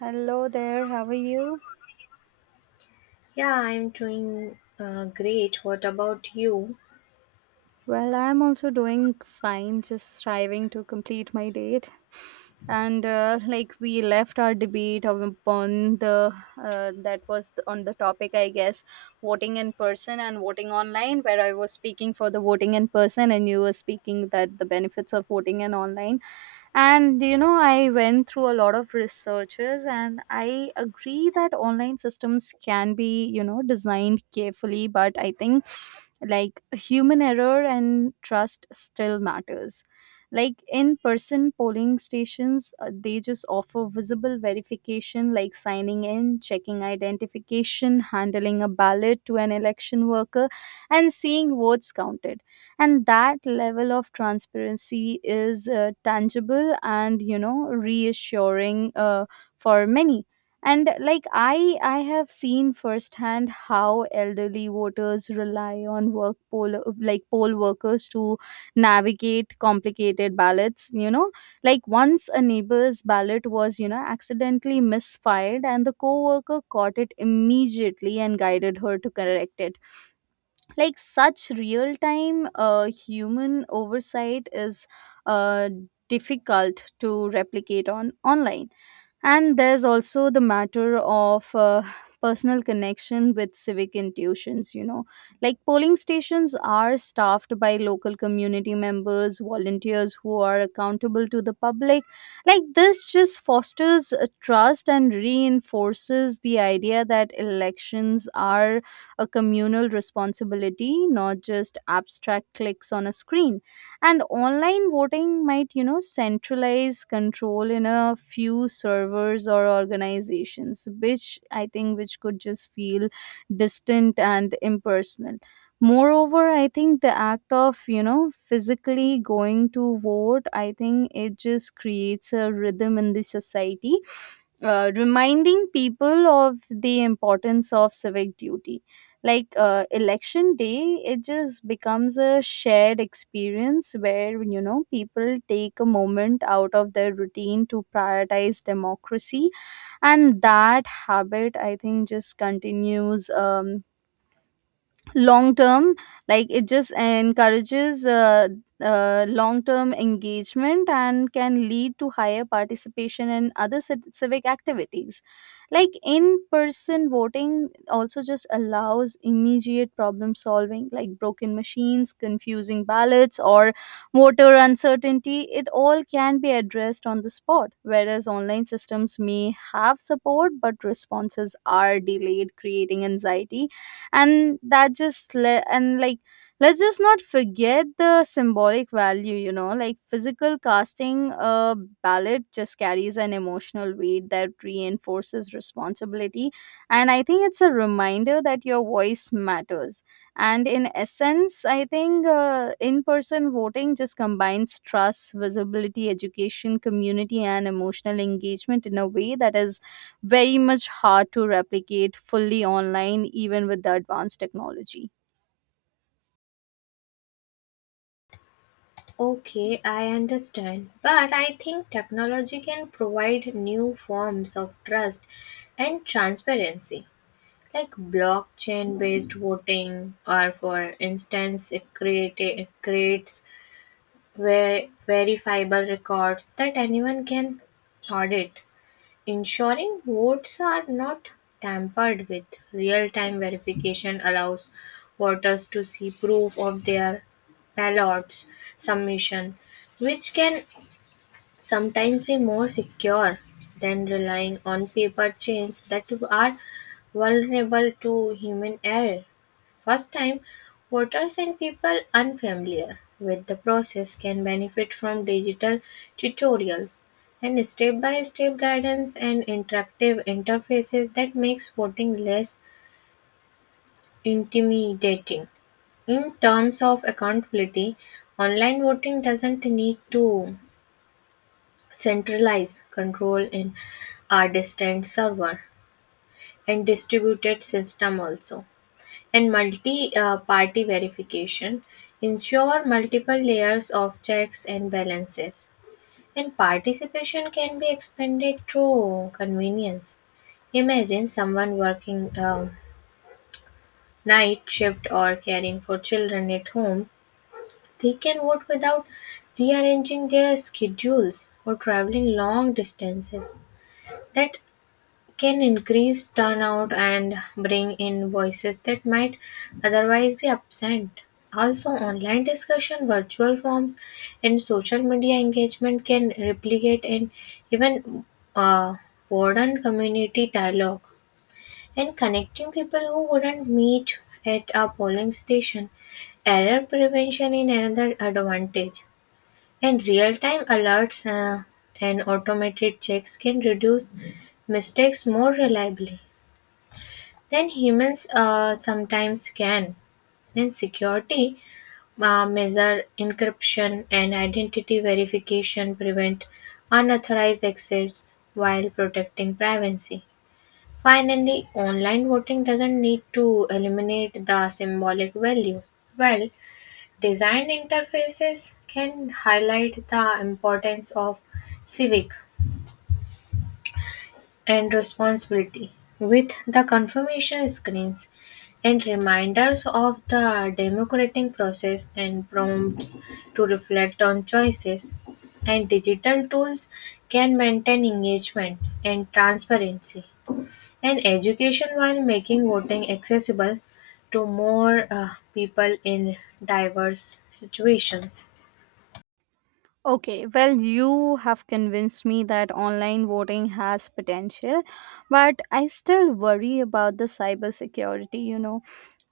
Hello there, how are you? Yeah, I'm doing great. What about you? Well, I'm also doing fine, just striving to complete my date. And like we left our debate of- upon the that was the, on the topic, I guess, voting in person and voting online, where I was speaking for the voting in person, and you were speaking that the benefits of voting and online. And you know, I went through a lot of researches and I agree that online systems can be, you know, designed carefully, but I think like human error and trust still matters. Like in person polling stations, they just offer visible verification like signing in, checking identification, handling a ballot to an election worker, and seeing votes counted, and that level of transparency is tangible and you know reassuring for many. And like I have seen firsthand how elderly voters rely on work poll like poll workers to navigate complicated ballots, you know, like once a neighbor's ballot was, you know, accidentally misfired and the co-worker caught it immediately and guided her to correct it. Like such real time human oversight is uh, difficult to replicate on online. And there's also the matter of personal connection with civic intuitions, you know. Like polling stations are staffed by local community members, volunteers who are accountable to the public. Like this just fosters a trust and reinforces the idea that elections are a communal responsibility, not just abstract clicks on a screen. And online voting might, you know, centralize control in a few servers or organizations, which I think which could just feel distant and impersonal. Moreover, I think the act of, you know, physically going to vote, I think it just creates a rhythm in the society, reminding people of the importance of civic duty. Like election day, it just becomes a shared experience where, you know, people take a moment out of their routine to prioritize democracy. And that habit, I think, just continues, long term. Like it just encourages long term engagement and can lead to higher participation in other civic activities. Like in person voting also just allows immediate problem solving, like broken machines, confusing ballots, or voter uncertainty. It all can be addressed on the spot, whereas online systems may have support but responses are delayed, creating anxiety. And let's just not forget the symbolic value, you know, like physical casting a ballot just carries an emotional weight that reinforces responsibility. And I think it's a reminder that your voice matters. And in essence, I think, in person voting just combines trust, visibility, education, community, and emotional engagement in a way that is very much hard to replicate fully online, even with the advanced technology. Okay, I understand. But I think technology can provide new forms of trust and transparency, like blockchain based voting, or for instance, it creates verifiable records that anyone can audit. Ensuring votes are not tampered with. Real time verification allows voters to see proof of their ballots submission, which can sometimes be more secure than relying on paper chains that are vulnerable to human error. First time voters and people unfamiliar with the process can benefit from digital tutorials and step-by-step guidance and interactive interfaces that makes voting less intimidating. In terms of accountability, online voting doesn't need to centralize control in a distant server and distributed system also, and multi-party verification ensure multiple layers of checks and balances. And participation can be expanded through convenience. Imagine someone working a night shift or caring for children at home. They can vote without rearranging their schedules or traveling long distances. That can increase turnout and bring in voices that might otherwise be absent. Also, online discussion, virtual forms, and social media engagement can replicate and even uh, broaden community dialogue and connecting people who wouldn't meet at a polling station. Error prevention in another advantage. And real-time alerts and automated checks can reduce mistakes more reliably than humans sometimes can. In security, measure encryption and identity verification prevent unauthorized access while protecting privacy. Finally, online voting doesn't need to eliminate the symbolic value. Well, design interfaces can highlight the importance of civic and responsibility with the confirmation screens and reminders of the democratic process and prompts to reflect on choices. And digital tools can maintain engagement and transparency and education while making voting accessible to more people in diverse situations. Okay, well, you have convinced me that online voting has potential, but I still worry about the cybersecurity, you know.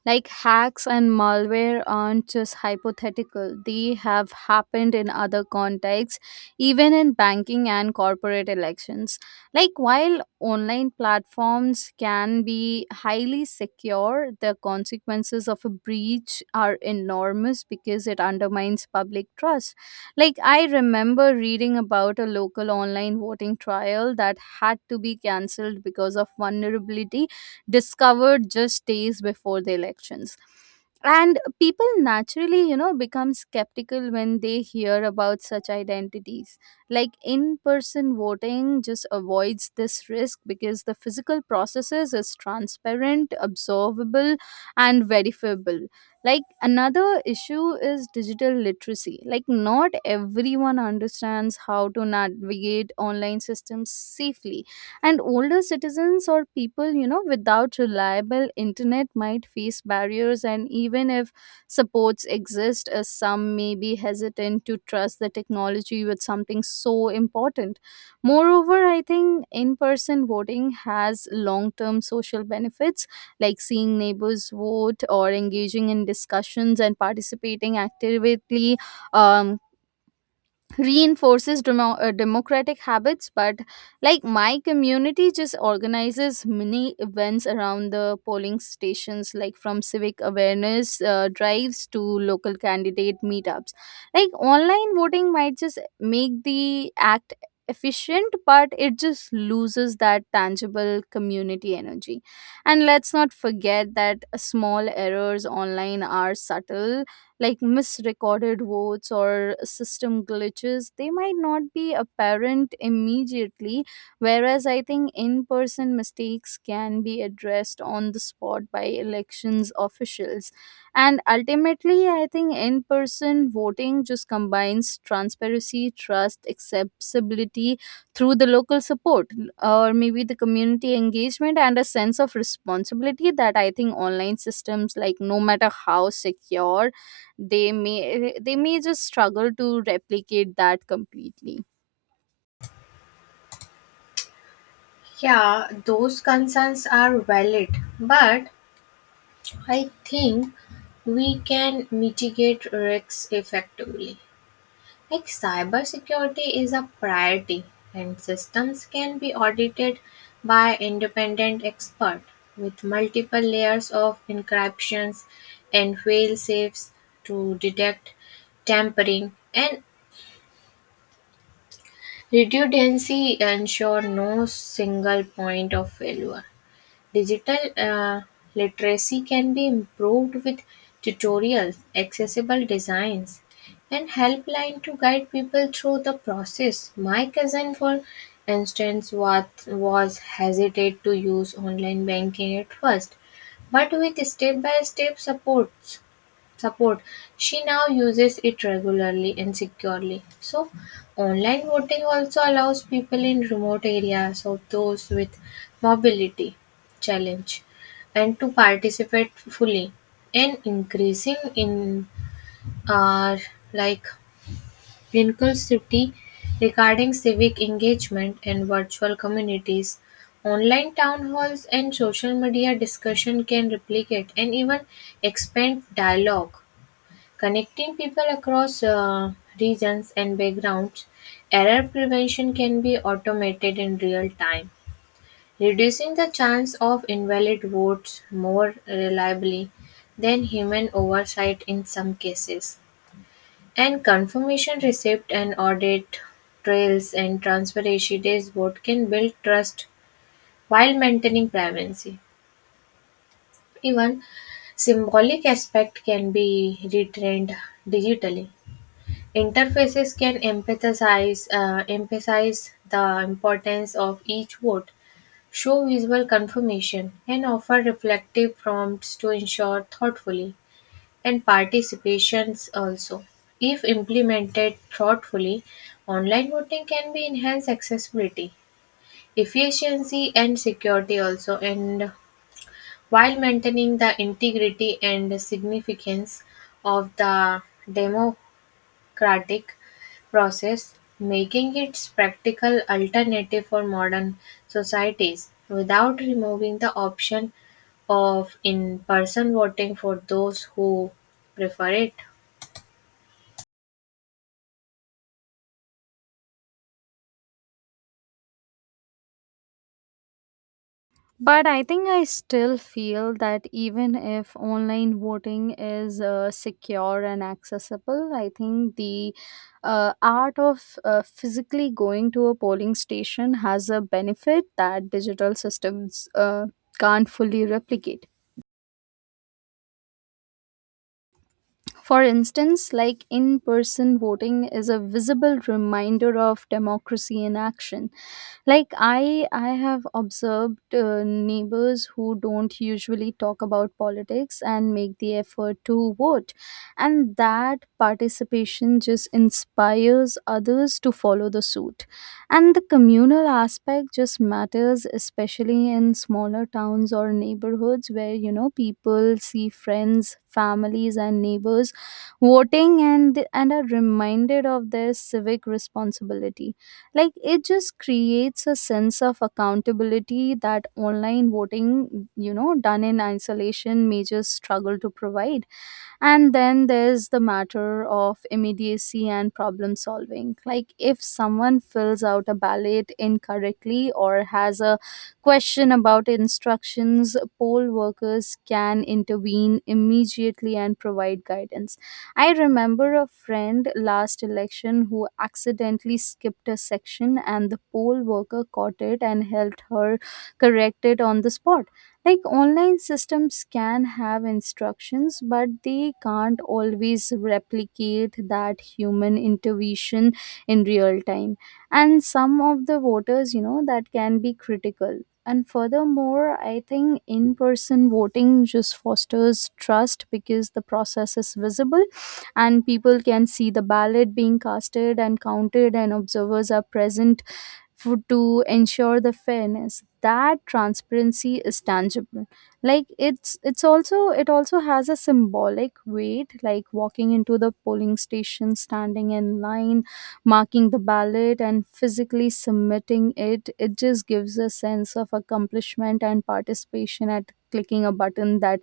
Like hacks and malware aren't just hypothetical, they have happened in other contexts, even in banking and corporate elections. Like, while online platforms can be highly secure, the consequences of a breach are enormous because it undermines public trust. Like, I remember reading about a local online voting trial that had to be cancelled because of vulnerability discovered just days before the elections, and people naturally, you know, become skeptical when they hear about such identities. Like in person voting just avoids this risk because the physical processes is transparent, observable, and verifiable. Like another issue is digital literacy. Like not everyone understands how to navigate online systems safely, and older citizens or people, you know, without reliable internet might face barriers, and even if supports exist, some may be hesitant to trust the technology with something so important. Moreover, I think in-person voting has long-term social benefits, like seeing neighbors vote or engaging in discussions and participating actively, um, reinforces democratic habits. But like my community just organizes mini events around the polling stations, like from civic awareness drives to local candidate meetups. Like online voting might just make the act efficient, but it just loses that tangible community energy. And let's not forget that small errors online are subtle, like misrecorded votes or system glitches, they might not be apparent immediately, whereas I think in person mistakes can be addressed on the spot by elections officials. And ultimately, I think in person voting just combines transparency, trust, accessibility through the local support, or maybe the community engagement and a sense of responsibility that, I think, online systems, like no matter how secure they may, just struggle to replicate that completely. Yeah, those concerns are valid, but I think we can mitigate risks effectively. Like cybersecurity is a priority, and systems can be audited by independent expert with multiple layers of encryptions and fail safes to detect tampering and redundancy ensure no single point of failure. Digital literacy can be improved with tutorials, accessible designs, and helpline to guide people through the process. My cousin, for instance, was hesitant to use online banking at first, but with step by step support. She now uses it regularly and securely. So, online voting also allows people in remote areas or those with mobility challenge and to participate fully. And increasing in our like inclusivity regarding civic engagement and virtual communities. Online town halls and social media discussion can replicate and even expand dialogue, connecting people across regions and backgrounds. Error prevention can be automated in real time, reducing the chance of invalid votes more reliably than human oversight in some cases. And confirmation receipt and audit trails and transparency dashboard can build trust while maintaining privacy. Even symbolic aspect can be retrained digitally. Interfaces can emphasize the importance of each vote, show visual confirmation, and offer reflective prompts to ensure thoughtfully and participations also. If implemented thoughtfully, online voting can be enhanced accessibility, efficiency, and security also, and while maintaining the integrity and significance of the demo Democratic process, making its practical alternative for modern societies, without removing the option of in person voting for those who prefer it. But I think I still feel that even if online voting is secure and accessible, I think the art of physically going to a polling station has a benefit that digital systems uh, can't fully replicate. For instance, like in person voting is a visible reminder of democracy in action. Like I have observed neighbors who don't usually talk about politics and make the effort to vote, and that participation just inspires others to follow the suit. And the communal aspect just matters, especially in smaller towns or neighborhoods where, you know, people see friends, families, and neighbors voting, and are reminded of their civic responsibility. Like it just creates a sense of accountability that online voting, you know, done in isolation, may just struggle to provide. And then there's the matter of immediacy and problem solving. Like, if someone fills out a ballot incorrectly or has a question about instructions, poll workers can intervene immediately and provide guidance. I remember a friend last election who accidentally skipped a section, and the poll worker caught it and helped her correct it on the spot. Like online systems can have instructions, but they can't always replicate that human intervention in real time, and some of the voters, you know, that can be critical. And furthermore, I think in person voting just fosters trust because the process is visible, and people can see the ballot being casted and counted, and observers are present for, to ensure the fairness. That transparency is tangible. Like it's also it also has a symbolic weight, like walking into the polling station, standing in line, marking the ballot, and physically submitting it, it just gives a sense of accomplishment and participation at clicking a button that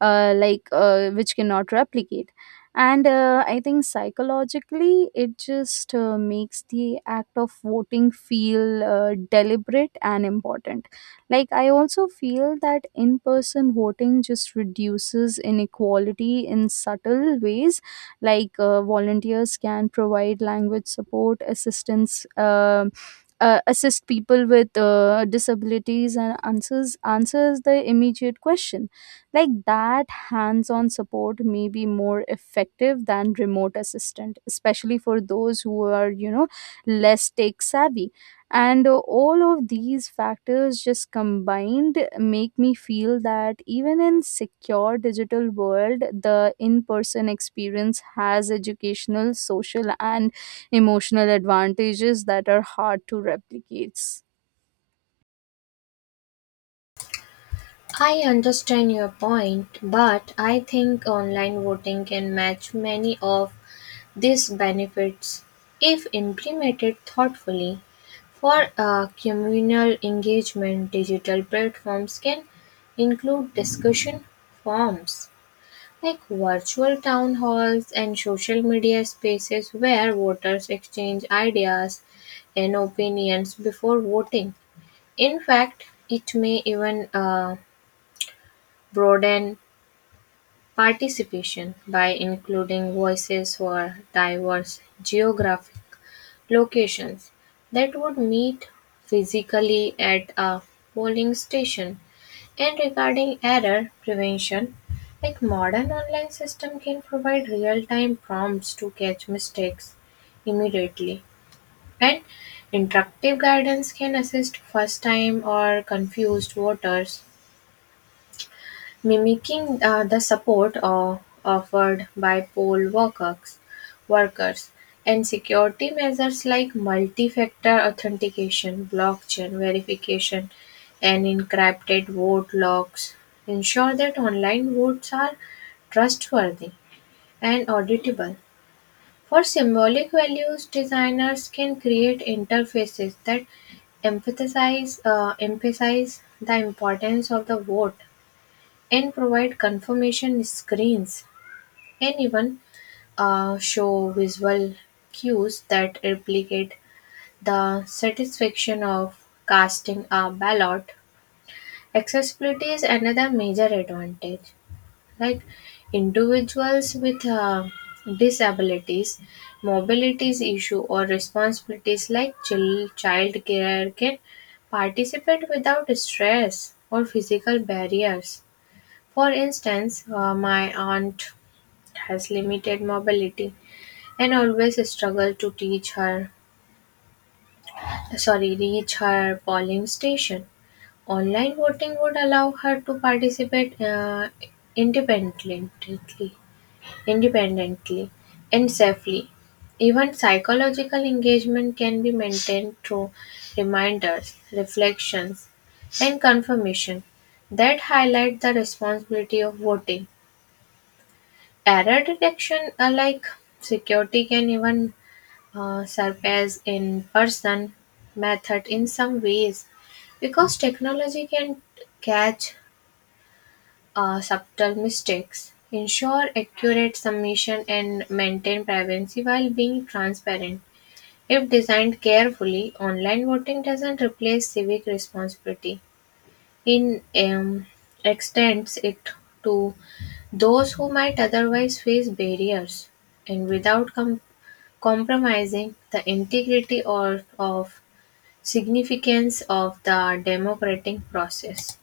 which cannot replicate. And I think psychologically, it just makes the act of voting feel deliberate and important. Like I also feel that in person voting just reduces inequality in subtle ways. Like volunteers can provide language support assistance, assist people with disabilities, and answers the immediate question. Like that hands on support may be more effective than remote assistant, especially for those who are, you know, less tech savvy. And all of these factors just combined make me feel that even in secure digital world, the in-person experience has educational, social, and emotional advantages that are hard to replicate. I understand your point, but I think online voting can match many of these benefits if implemented thoughtfully. For a communal engagement, digital platforms can include discussion forums like virtual town halls and social media spaces where voters exchange ideas and opinions before voting. In fact, it may even broaden participation by including voices for diverse geographies. Locations that would meet physically at a polling station, and regarding error prevention, like modern online system can provide real-time prompts to catch mistakes immediately, and interactive guidance can assist first-time or confused voters, mimicking the support offered by workers, and security measures like multi-factor authentication, blockchain verification, and encrypted vote logs ensure that online votes are trustworthy and auditable. For symbolic values, designers can create interfaces that emphasize the importance of the vote and provide confirmation screens, and even show visual cues that replicate the satisfaction of casting a ballot. Accessibility is another major advantage. Like individuals with disabilities, mobilities issue, or responsibilities like child care can participate without stress or physical barriers. For instance, my aunt has limited mobility and always struggle to teach her sorry reach her polling station. Online voting would allow her to participate independently, independently and safely. Even psychological engagement can be maintained through reminders, reflections, and confirmation that highlight the responsibility of voting. Error detection, like security, can even surpass in-person method in some ways because technology can catch subtle mistakes, ensure accurate submission, and maintain privacy while being transparent. If designed carefully, online voting doesn't replace civic responsibility in extends it to those who might otherwise face barriers and without compromising the integrity or of significance of the democratic process.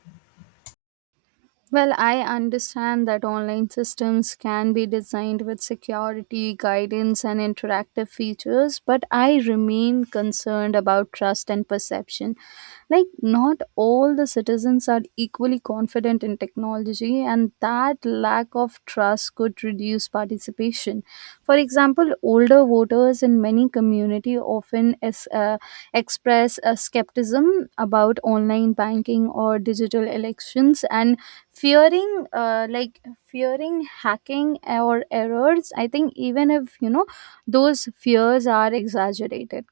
Well, I understand that online systems can be designed with security, guidance, and interactive features, but I remain concerned about trust and perception. Like, not all the citizens are equally confident in technology, and that lack of trust could reduce participation. For example, older voters in many community often express a skepticism about online banking or digital elections, and fearing fearing hacking or errors, I think, even if, you know, those fears are exaggerated.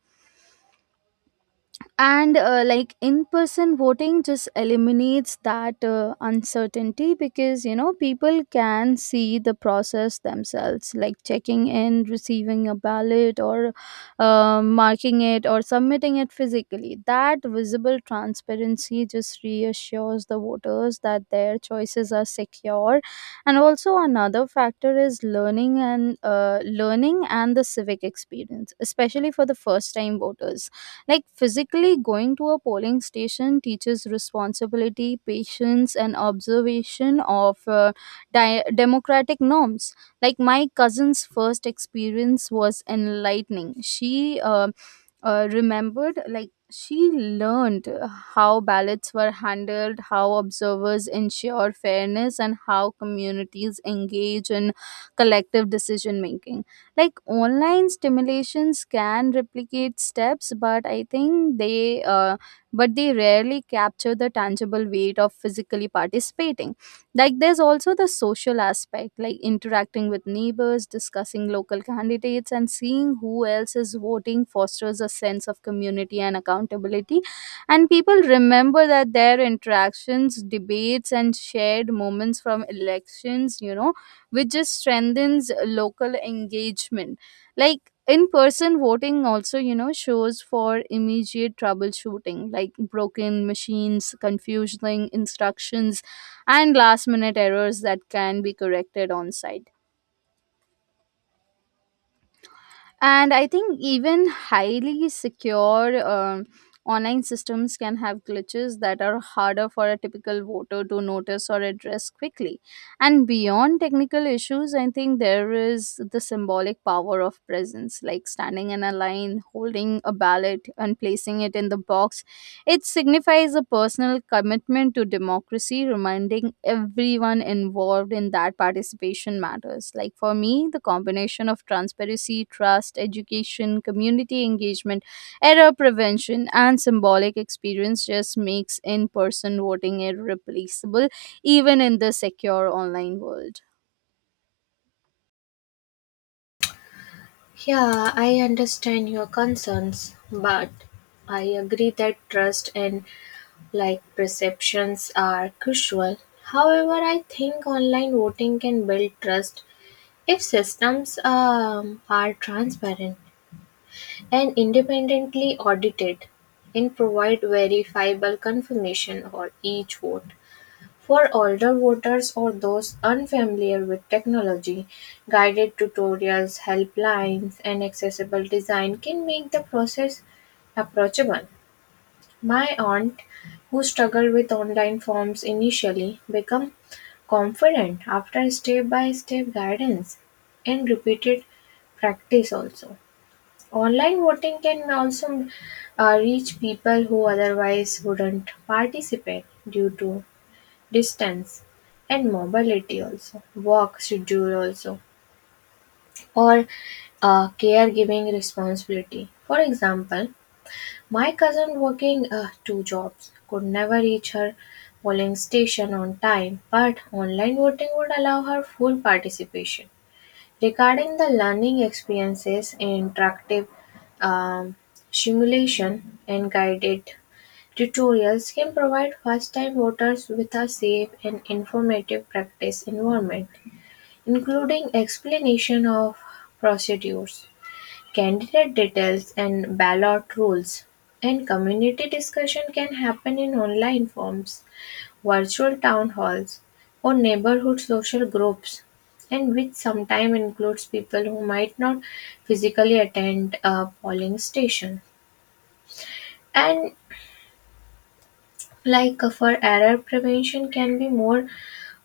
And like in person voting just eliminates that uncertainty because, you know, people can see the process themselves, like checking in, receiving a ballot, or marking it, or submitting it physically. That visible transparency just reassures the voters that their choices are secure. And also another factor is learning and the civic experience, especially for the first time voters. Like physically going to a polling station teaches responsibility, patience, and observation of democratic norms. Like my cousin's first experience was enlightening. She remembered, like she learned how ballots were handled, how observers ensure fairness, and how communities engage in collective decision making. Like online stimulations can replicate steps, but I think they rarely capture the tangible weight of physically participating. Like there's also the social aspect, like interacting with neighbors, discussing local candidates, and seeing who else is voting fosters a sense of community and accountability. And people remember that their interactions, debates, and shared moments from elections, you know, which just strengthens local engagement. Like in person voting also, you know, shows for immediate troubleshooting, like broken machines, confusing instructions, and last minute errors that can be corrected on site. And I think even highly secure, online systems can have glitches that are harder for a typical voter to notice or address quickly. And beyond technical issues, I think there is the symbolic power of presence, like standing in a line, holding a ballot, and placing it in the box, it signifies a personal commitment to democracy, reminding everyone involved in that participation matters. Like for me, the combination of transparency, trust, education, community engagement, error prevention, and symbolic experience just makes in person voting irreplaceable, even in the secure online world. Yeah, I understand your concerns, but I agree that trust and like perceptions are crucial. However, I think online voting can build trust if systems are transparent and independently audited and provide verifiable confirmation for each vote. For older voters or those unfamiliar with technology, guided tutorials, helplines, and accessible design can make the process approachable. My aunt, who struggled with online forms initially, became confident after step-by-step guidance and repeated practice also. Online voting can also reach people who otherwise wouldn't participate due to distance and mobility also, work schedule also, or caregiving responsibility. For example, my cousin working two jobs could never reach her polling station on time, but online voting would allow her full participation. Regarding the learning experiences, interactive um, simulation and guided tutorials can provide first-time voters with a safe and informative practice environment, including explanation of procedures. Candidate details and ballot rules and community discussion can happen in online forums, virtual town halls, or neighborhood social groups, and which sometimes includes people who might not physically attend a polling station. And like for error prevention can be more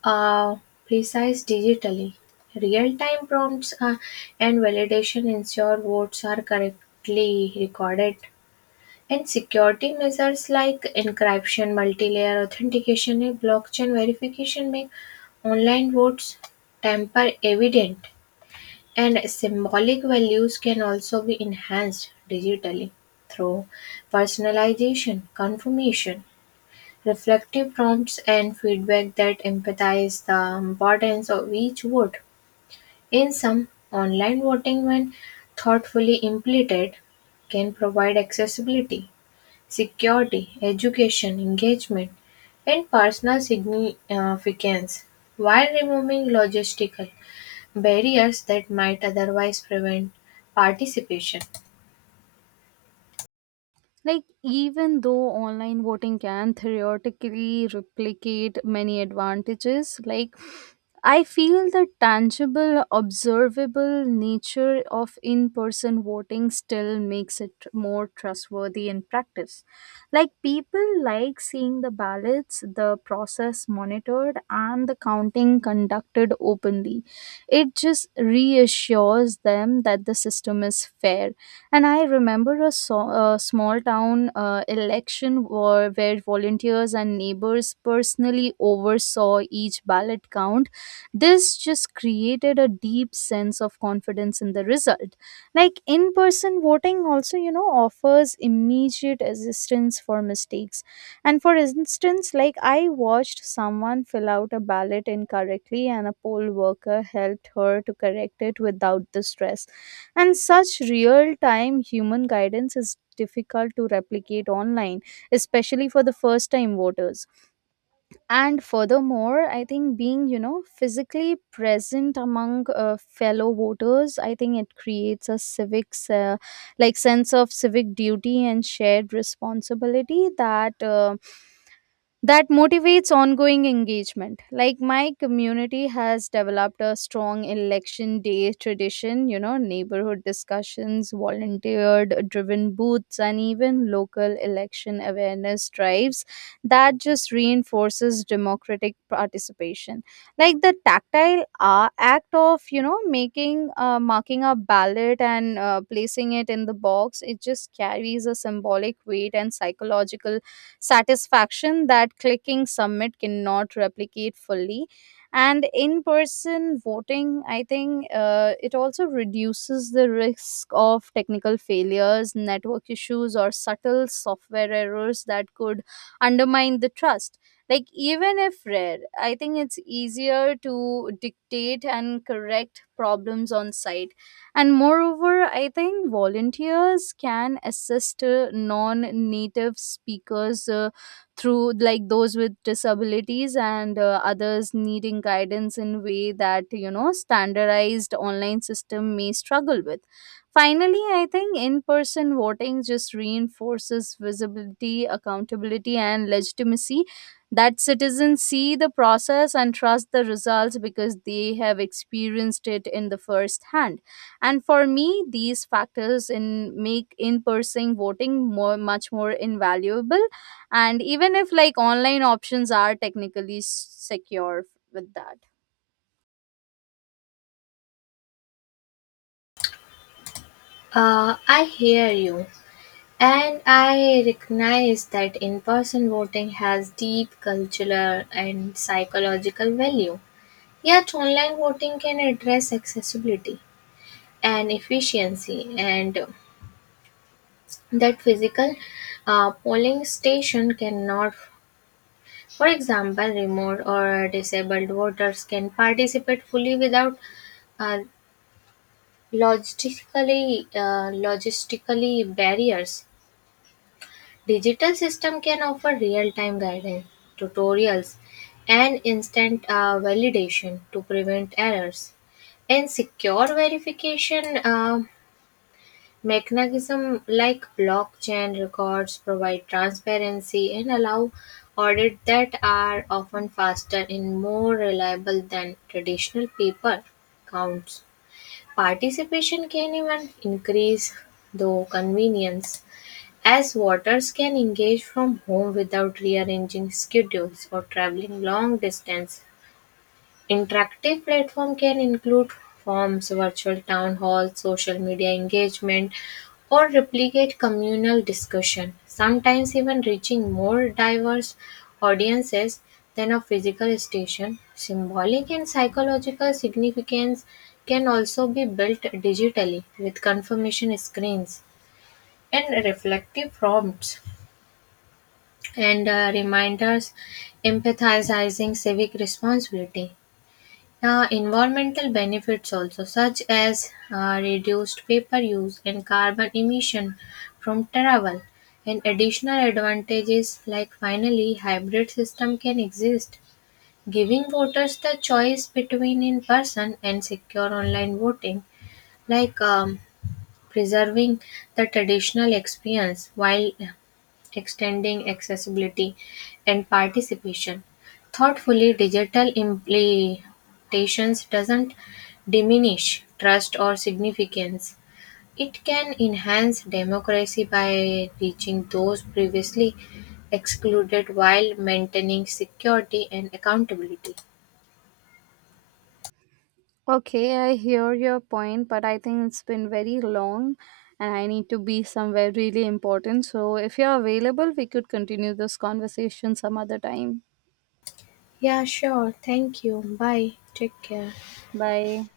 uh, precise digitally. Real-time prompts and validation ensure votes are correctly recorded. And security measures like encryption, multi-layer authentication, and blockchain verification make online votes tamper evident. And symbolic values can also be enhanced digitally through personalization, confirmation, reflective prompts, and feedback that emphasize the importance of each vote. In some, online voting, when thoughtfully implemented, can provide accessibility security, education, engagement, and personal significance while removing logistical barriers that might otherwise prevent participation. Like, even though online voting can theoretically replicate many advantages, like, I feel the tangible, observable nature of in person voting still makes it more trustworthy in practice. Like, people like seeing the ballots, the process monitored, and the counting conducted openly. It just reassures them that the system is fair. And I remember a, small town election where volunteers and neighbors personally oversaw each ballot count. This just created a deep sense of confidence in the result. Like in person voting, also, you know, offers immediate assistance for mistakes. And for instance, like I watched someone fill out a ballot incorrectly, and a poll worker helped her to correct it without the stress. And such real time human guidance is difficult to replicate online, especially for the first time voters. And furthermore, I think being, you know, physically present among fellow voters, I think it creates a civics, like sense of civic duty and shared responsibility that motivates ongoing engagement. Like my community has developed a strong election day tradition, you know, neighborhood discussions, volunteered driven booths, and even local election awareness drives that just reinforces democratic participation. Like the tactile act of, you know, marking a ballot and placing it in the box, it just carries a symbolic weight and psychological satisfaction that clicking submit cannot replicate fully. And in person voting, I think it also reduces the risk of technical failures, network issues, or subtle software errors that could undermine the trust. Like, even if rare, I think it's easier to dictate and correct problems on site. And moreover, I think volunteers can assist non native speakers through like those with disabilities and others needing guidance in way that, you know, standardized online system may struggle with. Finally, I think in person voting just reinforces visibility, accountability, and legitimacy, that citizens see the process and trust the results because they have experienced it in the first hand. And for me, these factors in make in-person voting more invaluable. And even if like online options are technically secure with that. I hear you, and I recognize that in person voting has deep cultural and psychological value. Yet, online voting can address accessibility and efficiency, and that physical polling station cannot. For example, remote or disabled voters can participate fully without uh, logistically barriers. Digital system can offer real-time guidance, tutorials, and instant validation to prevent errors. And secure verification. Mechanisms like blockchain records provide transparency and allow audits that are often faster and more reliable than traditional paper counts. Participation can even increase, though, convenience, as voters can engage from home without rearranging schedules or traveling long distance. Interactive platform can include forms, virtual town halls, social media engagement, or replicate communal discussion, sometimes even reaching more diverse audiences than a physical station. Symbolic and psychological significance can also be built digitally with confirmation screens and reflective prompts and reminders empathizing civic responsibility, environmental benefits also, such as reduced paper use and carbon emission from travel, and additional advantages like finally hybrid system can exist, giving voters the choice between in-person and secure online voting, like preserving the traditional experience while extending accessibility and participation. Thoughtfully digital implementations doesn't diminish trust or significance. It can enhance democracy by reaching those previously excluded while maintaining security and accountability. Okay, I hear your point, but I think it's been very long and I need to be somewhere really important. So if you're available, we could continue this conversation some other time. Yeah, sure. Thank you. Bye. Take care. Bye.